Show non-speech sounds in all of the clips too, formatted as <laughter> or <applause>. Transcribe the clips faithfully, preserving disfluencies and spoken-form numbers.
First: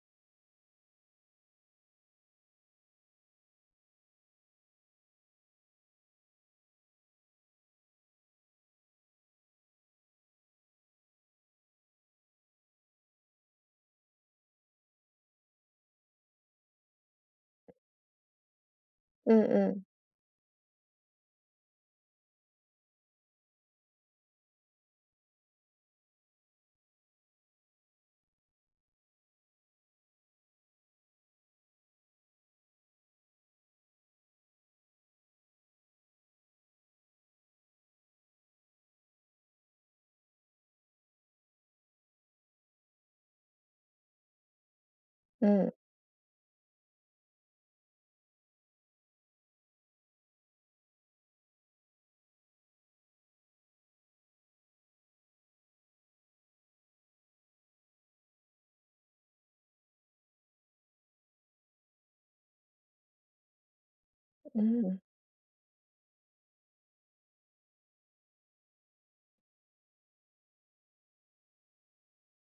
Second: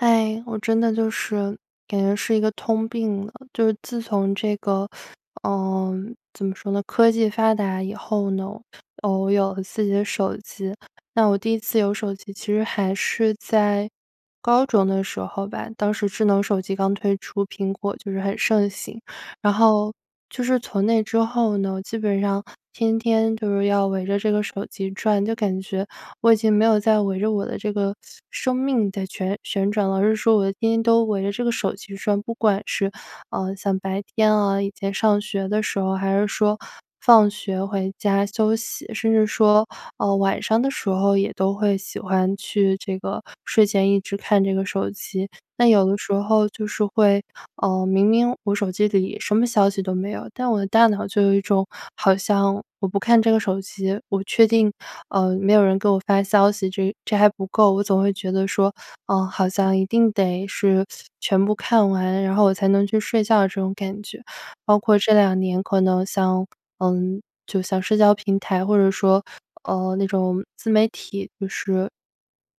哎，我真的就是感觉是一个通病了。就是自从这个，<sucks teeth> 呃，怎么说呢。科技发达以后呢，呃，我有了自己的手机，那我第一次有手机其实还是在高中的时候吧，当时智能手机刚推出，苹果就是很盛行。嗯然嗯。后就是从那之后呢，基本上天天就是要围着这个手机转，就感觉，我已经没有再围着我的这个生命在旋旋转了。而是说我天天都围着这个手机转，不管是，呃，像白天啊，以前上学的时候，还是说放学回家休息，甚至说，呃，晚上的时候，也都会喜欢去这个睡前一直看这个手机。那嗯。有的时候就是会，呃，明明我手机里什么消息都没有，但我的大脑就有一种好像我不看这个手机我确定，呃，没有人给我发消息，这这还不够。我总会觉得说，呃，好像一定得是全部看完，然后我才能去睡觉这种感觉。包括嗯。这两年可能像嗯，就像社交平台，或者说，呃，那种自媒体就是，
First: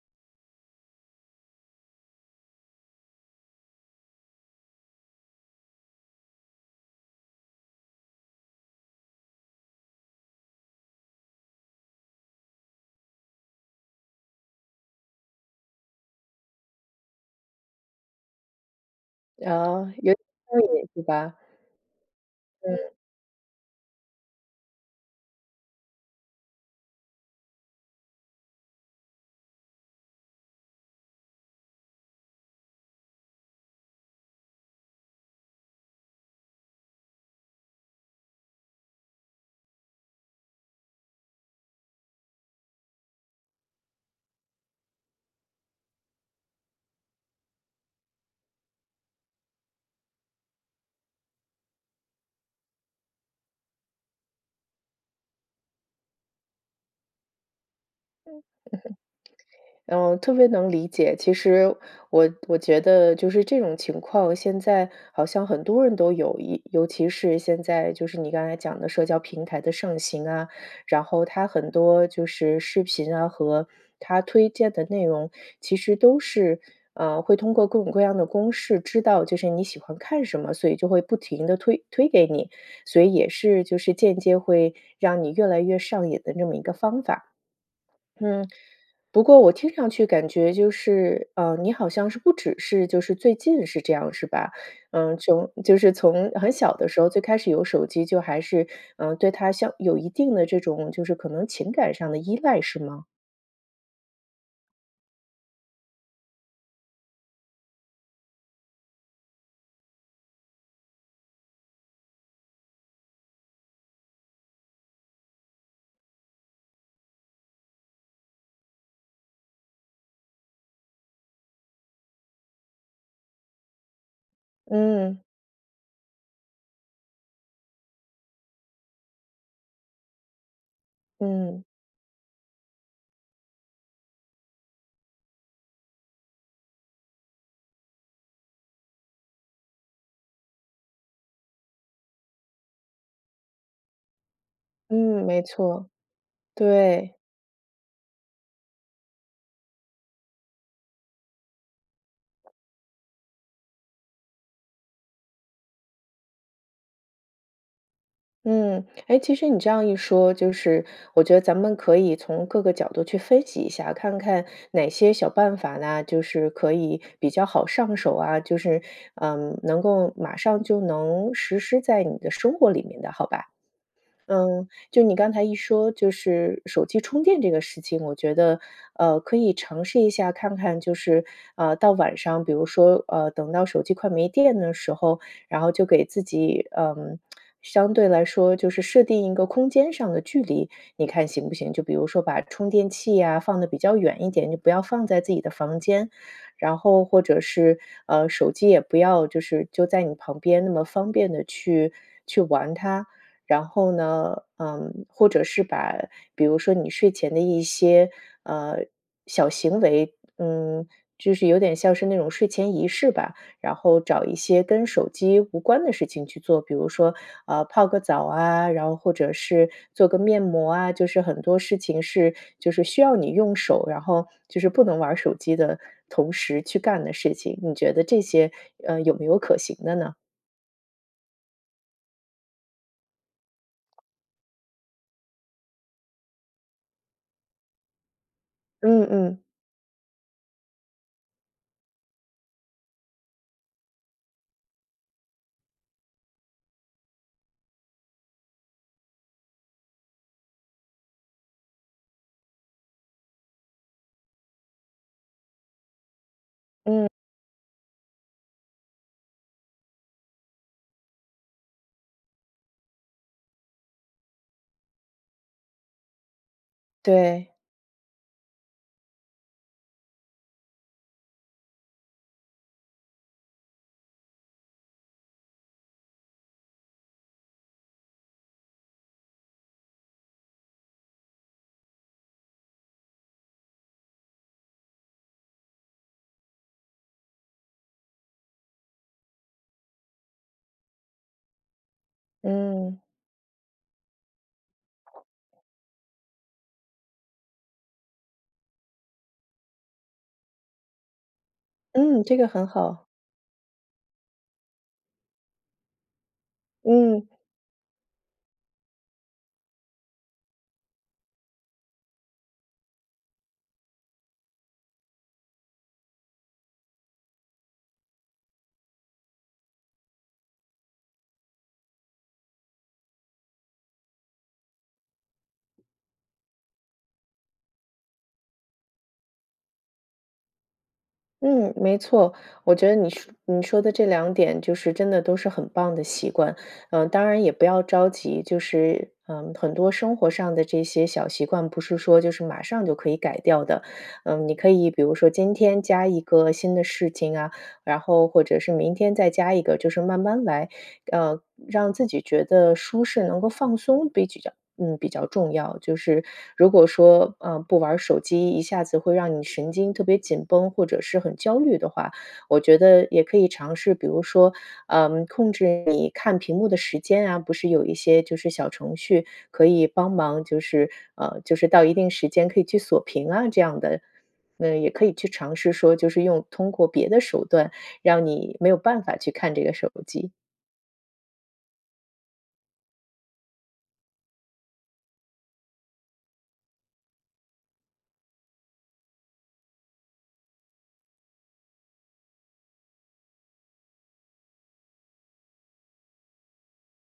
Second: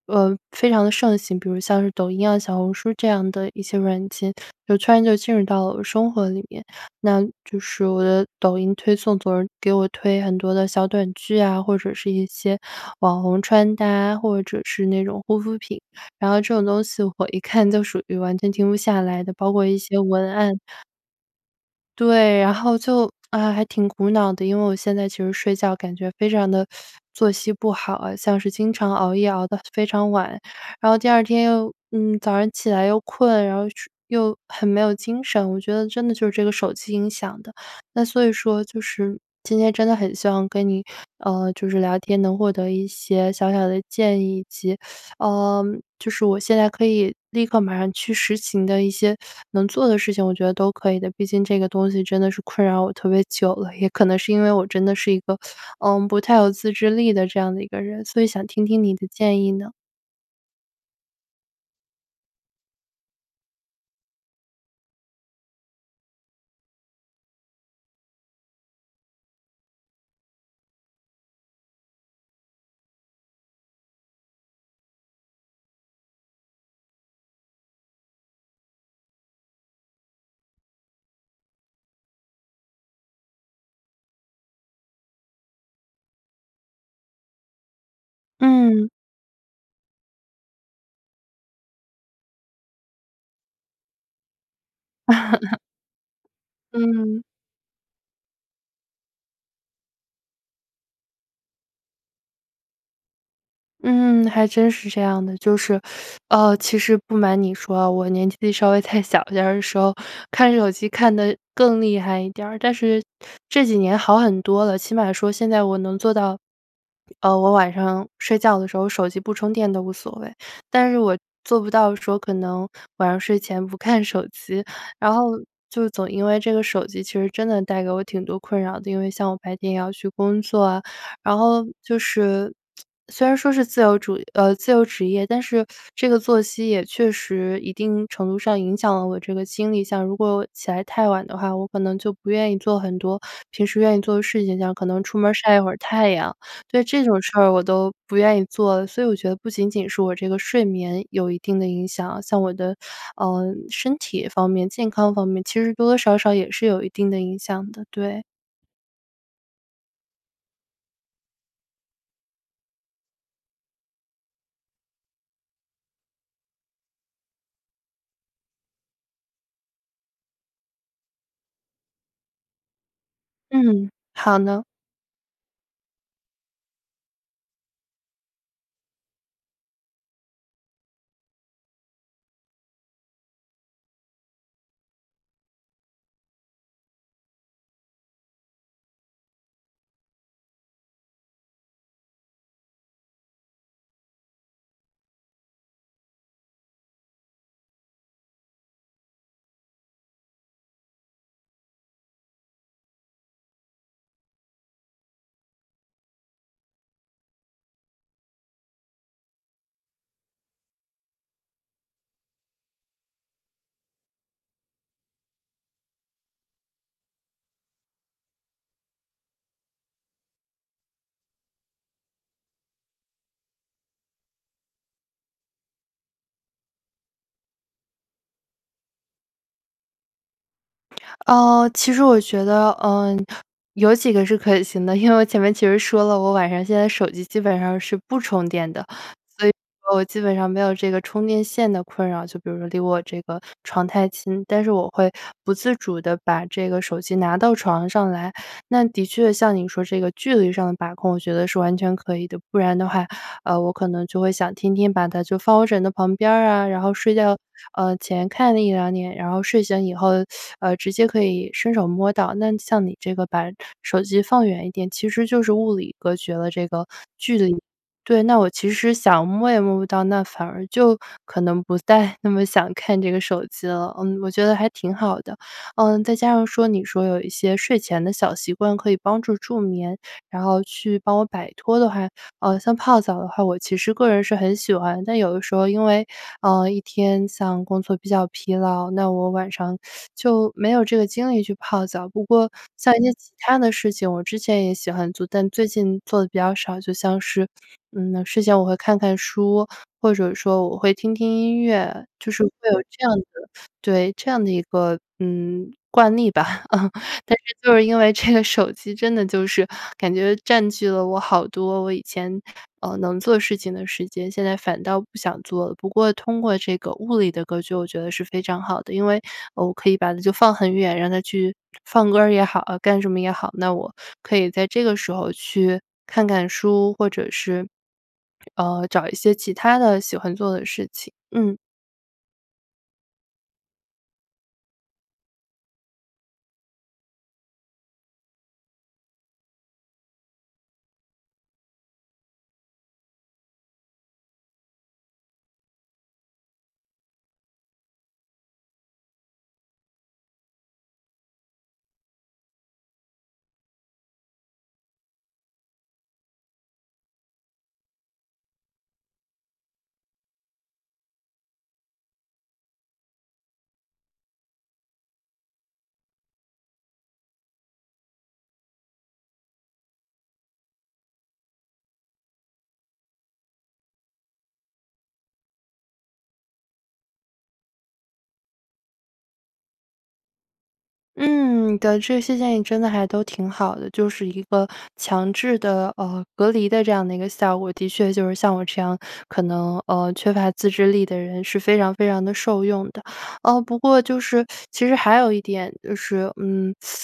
呃，非常的盛行，比如像是抖音啊，小红书这样的一些软件，就突然就进入到生活里面。那就是我的抖音推送总是给我推很多的小短剧啊，或者是一些网红穿搭，或者是那种护肤品。然后这种东西我一看就属于完全停不下来的，包括一啊，些有 <unintelligible> 点文案。上瘾是吧？对，然后嗯。就唉，还挺苦恼的，因为我现在其实睡觉感觉非常的 <sucks teeth> 作息不好啊，像是经常熬夜熬得非常晚。然后第二天又，嗯，早上起来又困，然后去又很没有精神，我觉得真的就是这个手机影响的。那所以说就是今天真的很希望跟你，呃，就是聊天能获得一些小小的建议，以及，<sucks teeth> 呃，就是我现在可以立刻马上去实行的一些能做的事情我觉得都可以的。毕竟这个东西真的是困扰我特别久了，也可能是因为我真的是一个，呃，不太有自制力的这样的一个人，所以嗯，想听听你的建议呢。<chuckles> 呃，我特别能理解，其实我我觉得就是这种情况，现在好像很多人都有一尤其是现在就是你刚才讲的社交平台的盛行啊，然后它很多就是视频啊和它推荐的内容，其实都是，呃，会通过各种各样的公式知道就是你喜欢看什么，所以就会不停地推推给你，所以也是就是间接会让你越来越上瘾的那么一个方法。嗯。嗯。不过我听上去感觉就是，呃，你好像是不只是就是最近是这样是吧？嗯，从 <laughs> 就是从很小的时候最嗯。开始有手机，就还是，呃，对它像有一定的这种就是可能情感上的依赖，是吗？嗯，还真是这样的。就是，<sucks teeth> 呃，其实不瞒你说，我年纪稍微再小点儿的时候，看手机看得更厉害一点儿。但是这几年好很多了，起码说现在我能做到，呃，我晚上睡觉的时候，手机不充电都无所谓。但是我做不到的时候可能晚上睡前不看手机。然嗯。后就总因为这个手机其实真的带给我挺多困扰的。因为像我白天要去工作啊，然嗯。后就是 <tsk> 虽然说是，自由主呃，自由职业，但是这个作息也确实一定程度上影响了我这个精力。像如果起来太晚的话，我可能就不愿意做很多平时愿意做的事情，像可能出嗯，门儿没晒一会儿错。太阳。对，这对。种事儿我都不愿意做。所以我觉得不仅仅是我这个睡眠有一定的影响，像我的，呃，身体方面、健康方面，其实多多少少也是有一定的影响的，对。嗯，诶，其实你这样一说，就是我觉得咱们可以从各个角度去分析一下，看看哪些小办法呐，就是可以比较好上手啊，就是，嗯，能够马上就能实施在你的生活里面的好吧。嗯，好的。嗯，就你刚才一说，就是手机充电这个事情，我觉得，呃，可以尝试一下看看就是，呃，到晚上，比如说，呃，等到手机快没电的时候，然后就给自己，嗯，<tsk> 相对来说就是设定一个空间上的距离，你看行不行？就比如说把充电器呀，放得比较远一点，就不要放在自己的房间。然后或者是，呃，手机也不要就是就在你旁边那么方便的去去玩它。然后呢，嗯，或者是把比如说你睡前的一些，呃，小行为，嗯，就是有点像是那种睡前仪式吧。然后找一些跟手机无关的事情去做，比如说，嗯，泡个澡啊，然后或者是做个面膜啊，就是很多事情是就是需要你用手，然后就是不能玩儿手机的同时去干的事情。你觉得这些，呃，有没有可行的呢？呃，其实我觉得，嗯，有几个是可行的，因为我前面其实说了，我晚上现在手机基本上是不充电的。嗯嗯。所以我基本上没有这个充电线的困扰，就比如说离我这个床太近，但是我会不自主地把这个手机拿到床上来，那的确像你说这个距离上的把控，我觉得是完全可以的，不然的话，呃，我可能就会想天天把它就放我枕头旁边儿啊，然后嗯。睡觉，呃，前看了一两眼，然后睡醒以后，<sucks teeth> 呃，直接可以伸手摸到。那像你这个把手机放远一点，其实就是物理隔绝了这个距对。离，对，那我其实想摸也摸不到，那反而就可能不再那么想看这个手机了，嗯，我觉得还挺好的。呃，再加上说你说有一些睡前的小习惯可以帮助助眠，然后去帮我摆脱的话，呃，像泡澡的话我其实个人是很喜欢，但有的时候因为，呃，一天像工作比较疲劳，那我晚上 <sucks teeth> 就没有这个精力去泡澡。不过像嗯。一些其他的事情，我之前也喜欢 <swallows> 做，但最近做得比较少，就像是，嗯，睡前我会看看书，或者说我会听听音乐，嗯，就这是个会很有好。这样的对这样的一个，嗯，惯例吧。<laughs> 嗯。但是就是因为这个手机真的就是感觉占据了我好多我以前，呃，能做事情的时间，现在反倒不想做了。不过通过这个物理的隔绝，我觉得是非常好的，因为我可以把它就放很远，让它去放歌儿也好干什么也好，那我可以在这个时候去看看书，或者是，呃，找一些其他的喜欢做的事情，嗯。嗯，没错，我觉得你说你说的这两点就是真的都是很棒的习惯，啊，当然也不要着急，就是嗯，很多生活上的这些小习惯，不是说就是马上就可以改掉的。嗯，你可以比如说今天加一个新的事情啊，然后或者是明天再加一个，就是慢慢来，呃，让自己觉得舒适、能够放松，比较嗯，比较重要，就是如果说，呃，不玩儿手机，一下子会让你神经特别紧绷，或者是很焦虑的话。我觉得也可以尝试，比如说，呃，控制你看屏幕的时间啊，不是有一些就是小程序可以帮忙，就是呃，就是到一定时间可以去锁屏啊，这样的，那也可以去尝试说，就是用通过别的手段，让你没有办法去看这个手机。嗯，对，这些建议真的还都挺好的，就是一个强制的，呃，隔离的这样的一个效果。的确就是像我这样可能，呃，缺乏自制力的人是非常非常的受用的。哦不过就是 <sucks teeth> 其实还有一点就是，嗯，<sucks teeth>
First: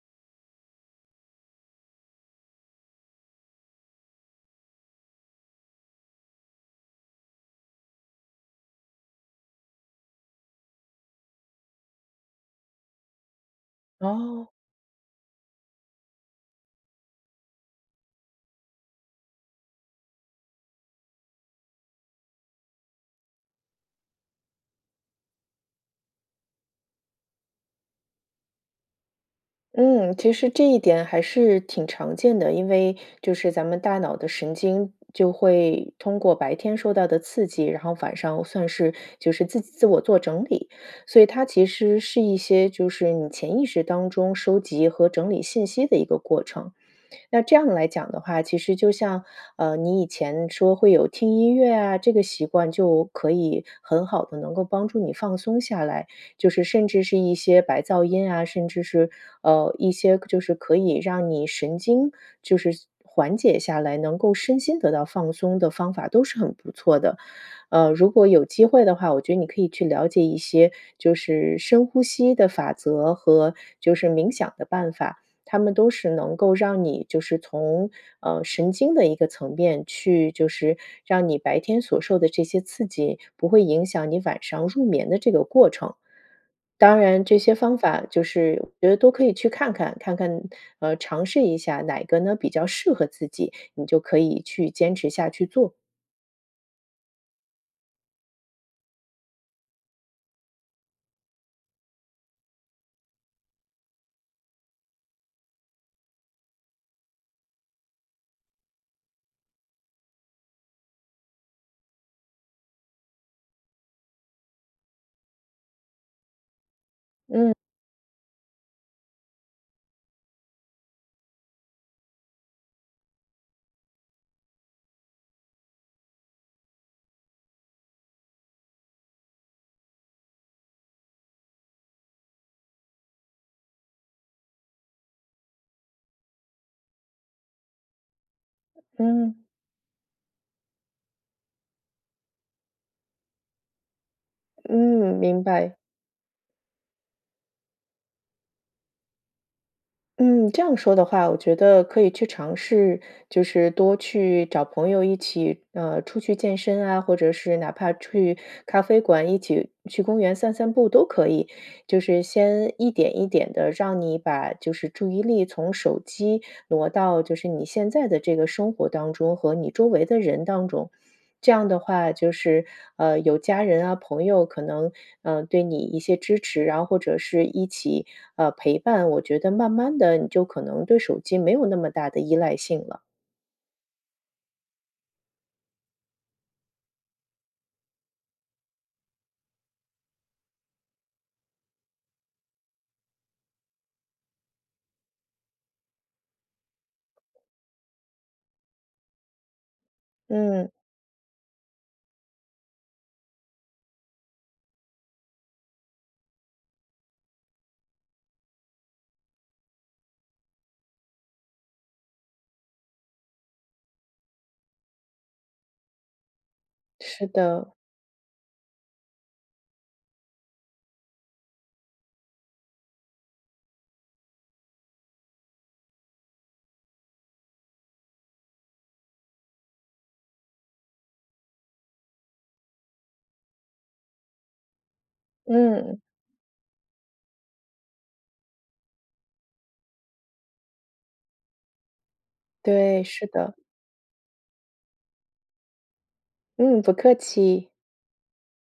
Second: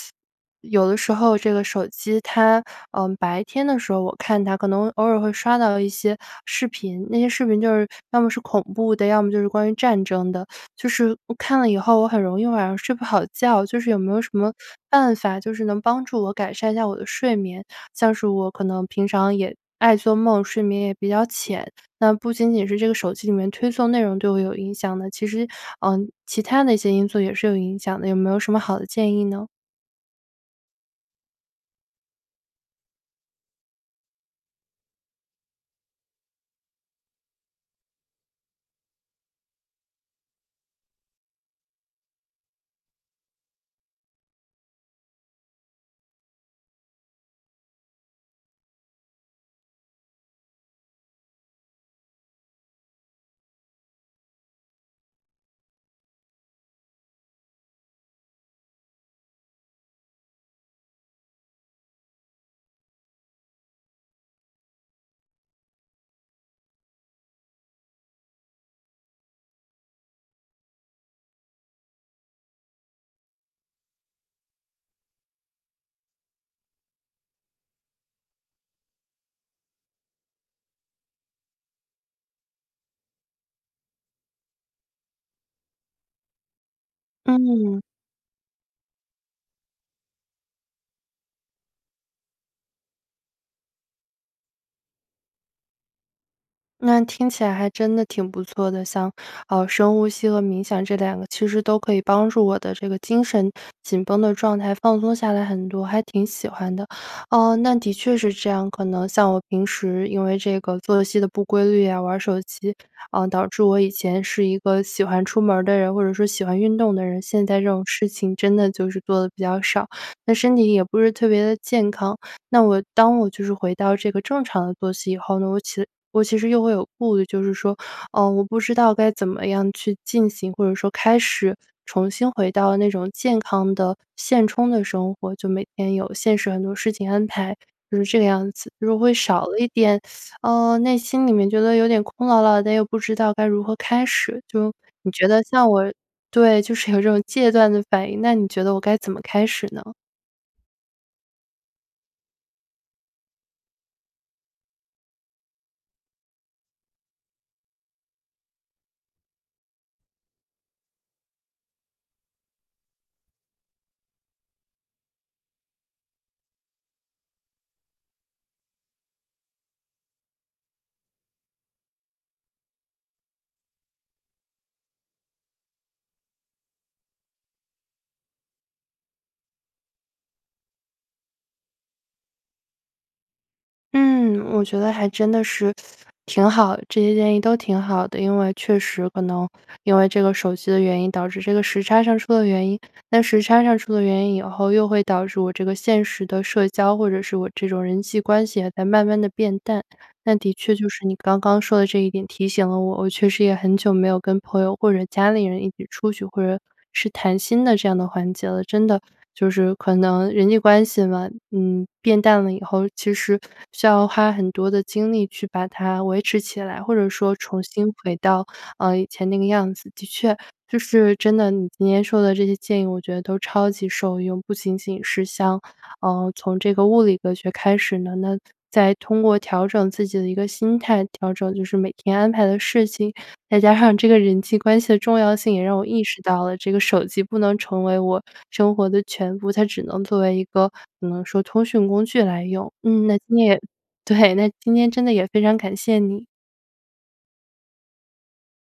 有的时候这个手机它，呃，白天的时候，我看它可能偶尔会刷到一些视频，那些视频就是要么是恐怖的，要么就是关于战争的，就是我看了以后，我很容易晚上睡不好觉，就是有没有什哦。么办法，就是能帮助我改善一下我的睡眠？像是我可能平常也爱做梦，睡眠也比较浅，那不仅仅是这个手机里面推送的内容对我有影响的，其实，呃，其他的一些因素也是有影响的，有没有什么好的建议呢？嗯，其实这一点还是挺常见的，因为就是咱们大脑的神经就会通过白天受到的刺激，然后晚上算是就是自己自我做整理，所以它其实是一些就是你潜意识当中收集和整理信息的一个过程。那这样来讲的话，其实就像，呃，你以前说会有听音乐啊，这个习惯就可以很好地能够帮助你放松下来，就是甚至是一些白噪音啊，甚至是，呃，一些就是可以让你神经就是缓解下来，能够身心得到放松的方法都是很不错的。呃，如果有机会的话，我觉得你可以去了解一些就是深呼吸的法则和就是冥想的办法，它们都是能够让你就是从，呃，神经的一个层面去就是让你白天所受的这些刺激，不会影响你晚上入眠的这个过程。当然这些方嗯。法就是我觉得都可以去看看，看看呃，尝试一下哪个呢比较适合自己，你就可以去坚持下去做。那听起来还真的挺不错的。像，呃，深呼吸和冥想这两个其实都可以帮助我的这个精神紧绷的状态放松下来很多，还挺喜欢的。嗯，那的确是这样，可能像我平时因为这个作息的不规律呀，玩儿手机，嗯，导致我以前是一个喜欢出门儿的人或者说喜欢运动的人，现嗯。在这种事情真的就是做得比较少，那身体也不是特别地健康。那我当我就是回到这个正常的作息以后，我其我其实又会有顾虑就是说，呃，我不知道该怎么样去进行，或者说开始、重新回到那种健康的现充的生活。就每天有现实很多事情安排，就是这个样子。如果会少嗯。了一点，<sucks teeth> 呃，内心里面觉得有点空落落了，但又不知道该如何开始，就你嗯，觉得明像白。我对，就是有这种戒断的反应，那你觉得我该怎么开始呢？嗯，这样说的话，我觉得可以去尝试就是多去找朋友一起，呃，出去健身啊，或者是哪怕去咖啡馆、一起去公园散散步都可以。就是先一点一点地，让你把就是注意力从手机挪到就是你现在的这个生活当中和你周围的人当中。这样的话，就是，呃，有家人啊、朋友可能，呃，对你一些支持。然后或者是一起，呃，陪伴，我觉得慢慢地你就可能对手机没有那么大的依赖性了。嗯，我觉得还真的是 <sucks teeth> 挺好，这些建议都挺好的。因为确实可能因为这个手机的原因导致这个时差上出了原因，那时差上出了原因以后又会导致我这个现实的社交，或者是我这种人际关系也在慢慢地变淡。但的嗯。确就是你刚刚说的这一点提醒了我，我确实也很久没有跟朋友或者家里人一起出去，或者是谈心的这样的环节了。真的就是可能人际关系吗，嗯，变淡了以后，其实需要花很多的精力去把它维持起来，或者是说重的。新回到，嗯，以前那个样子。的确就是真的，你今天说的这些建议，我觉得都超级受用，不仅仅是像，呃，从这个物理科学开始呢，那再通过调整自己的一个心态，调整就是每天安排的事情，再加上这个人际关系的重要性，也让我嗯。意识到了这个手机不能成为我生活的全部，它只能作为一个可能说通讯工具来用。对，嗯，那是今天的。也对，那今天真的也非常感谢你。嗯，不客气。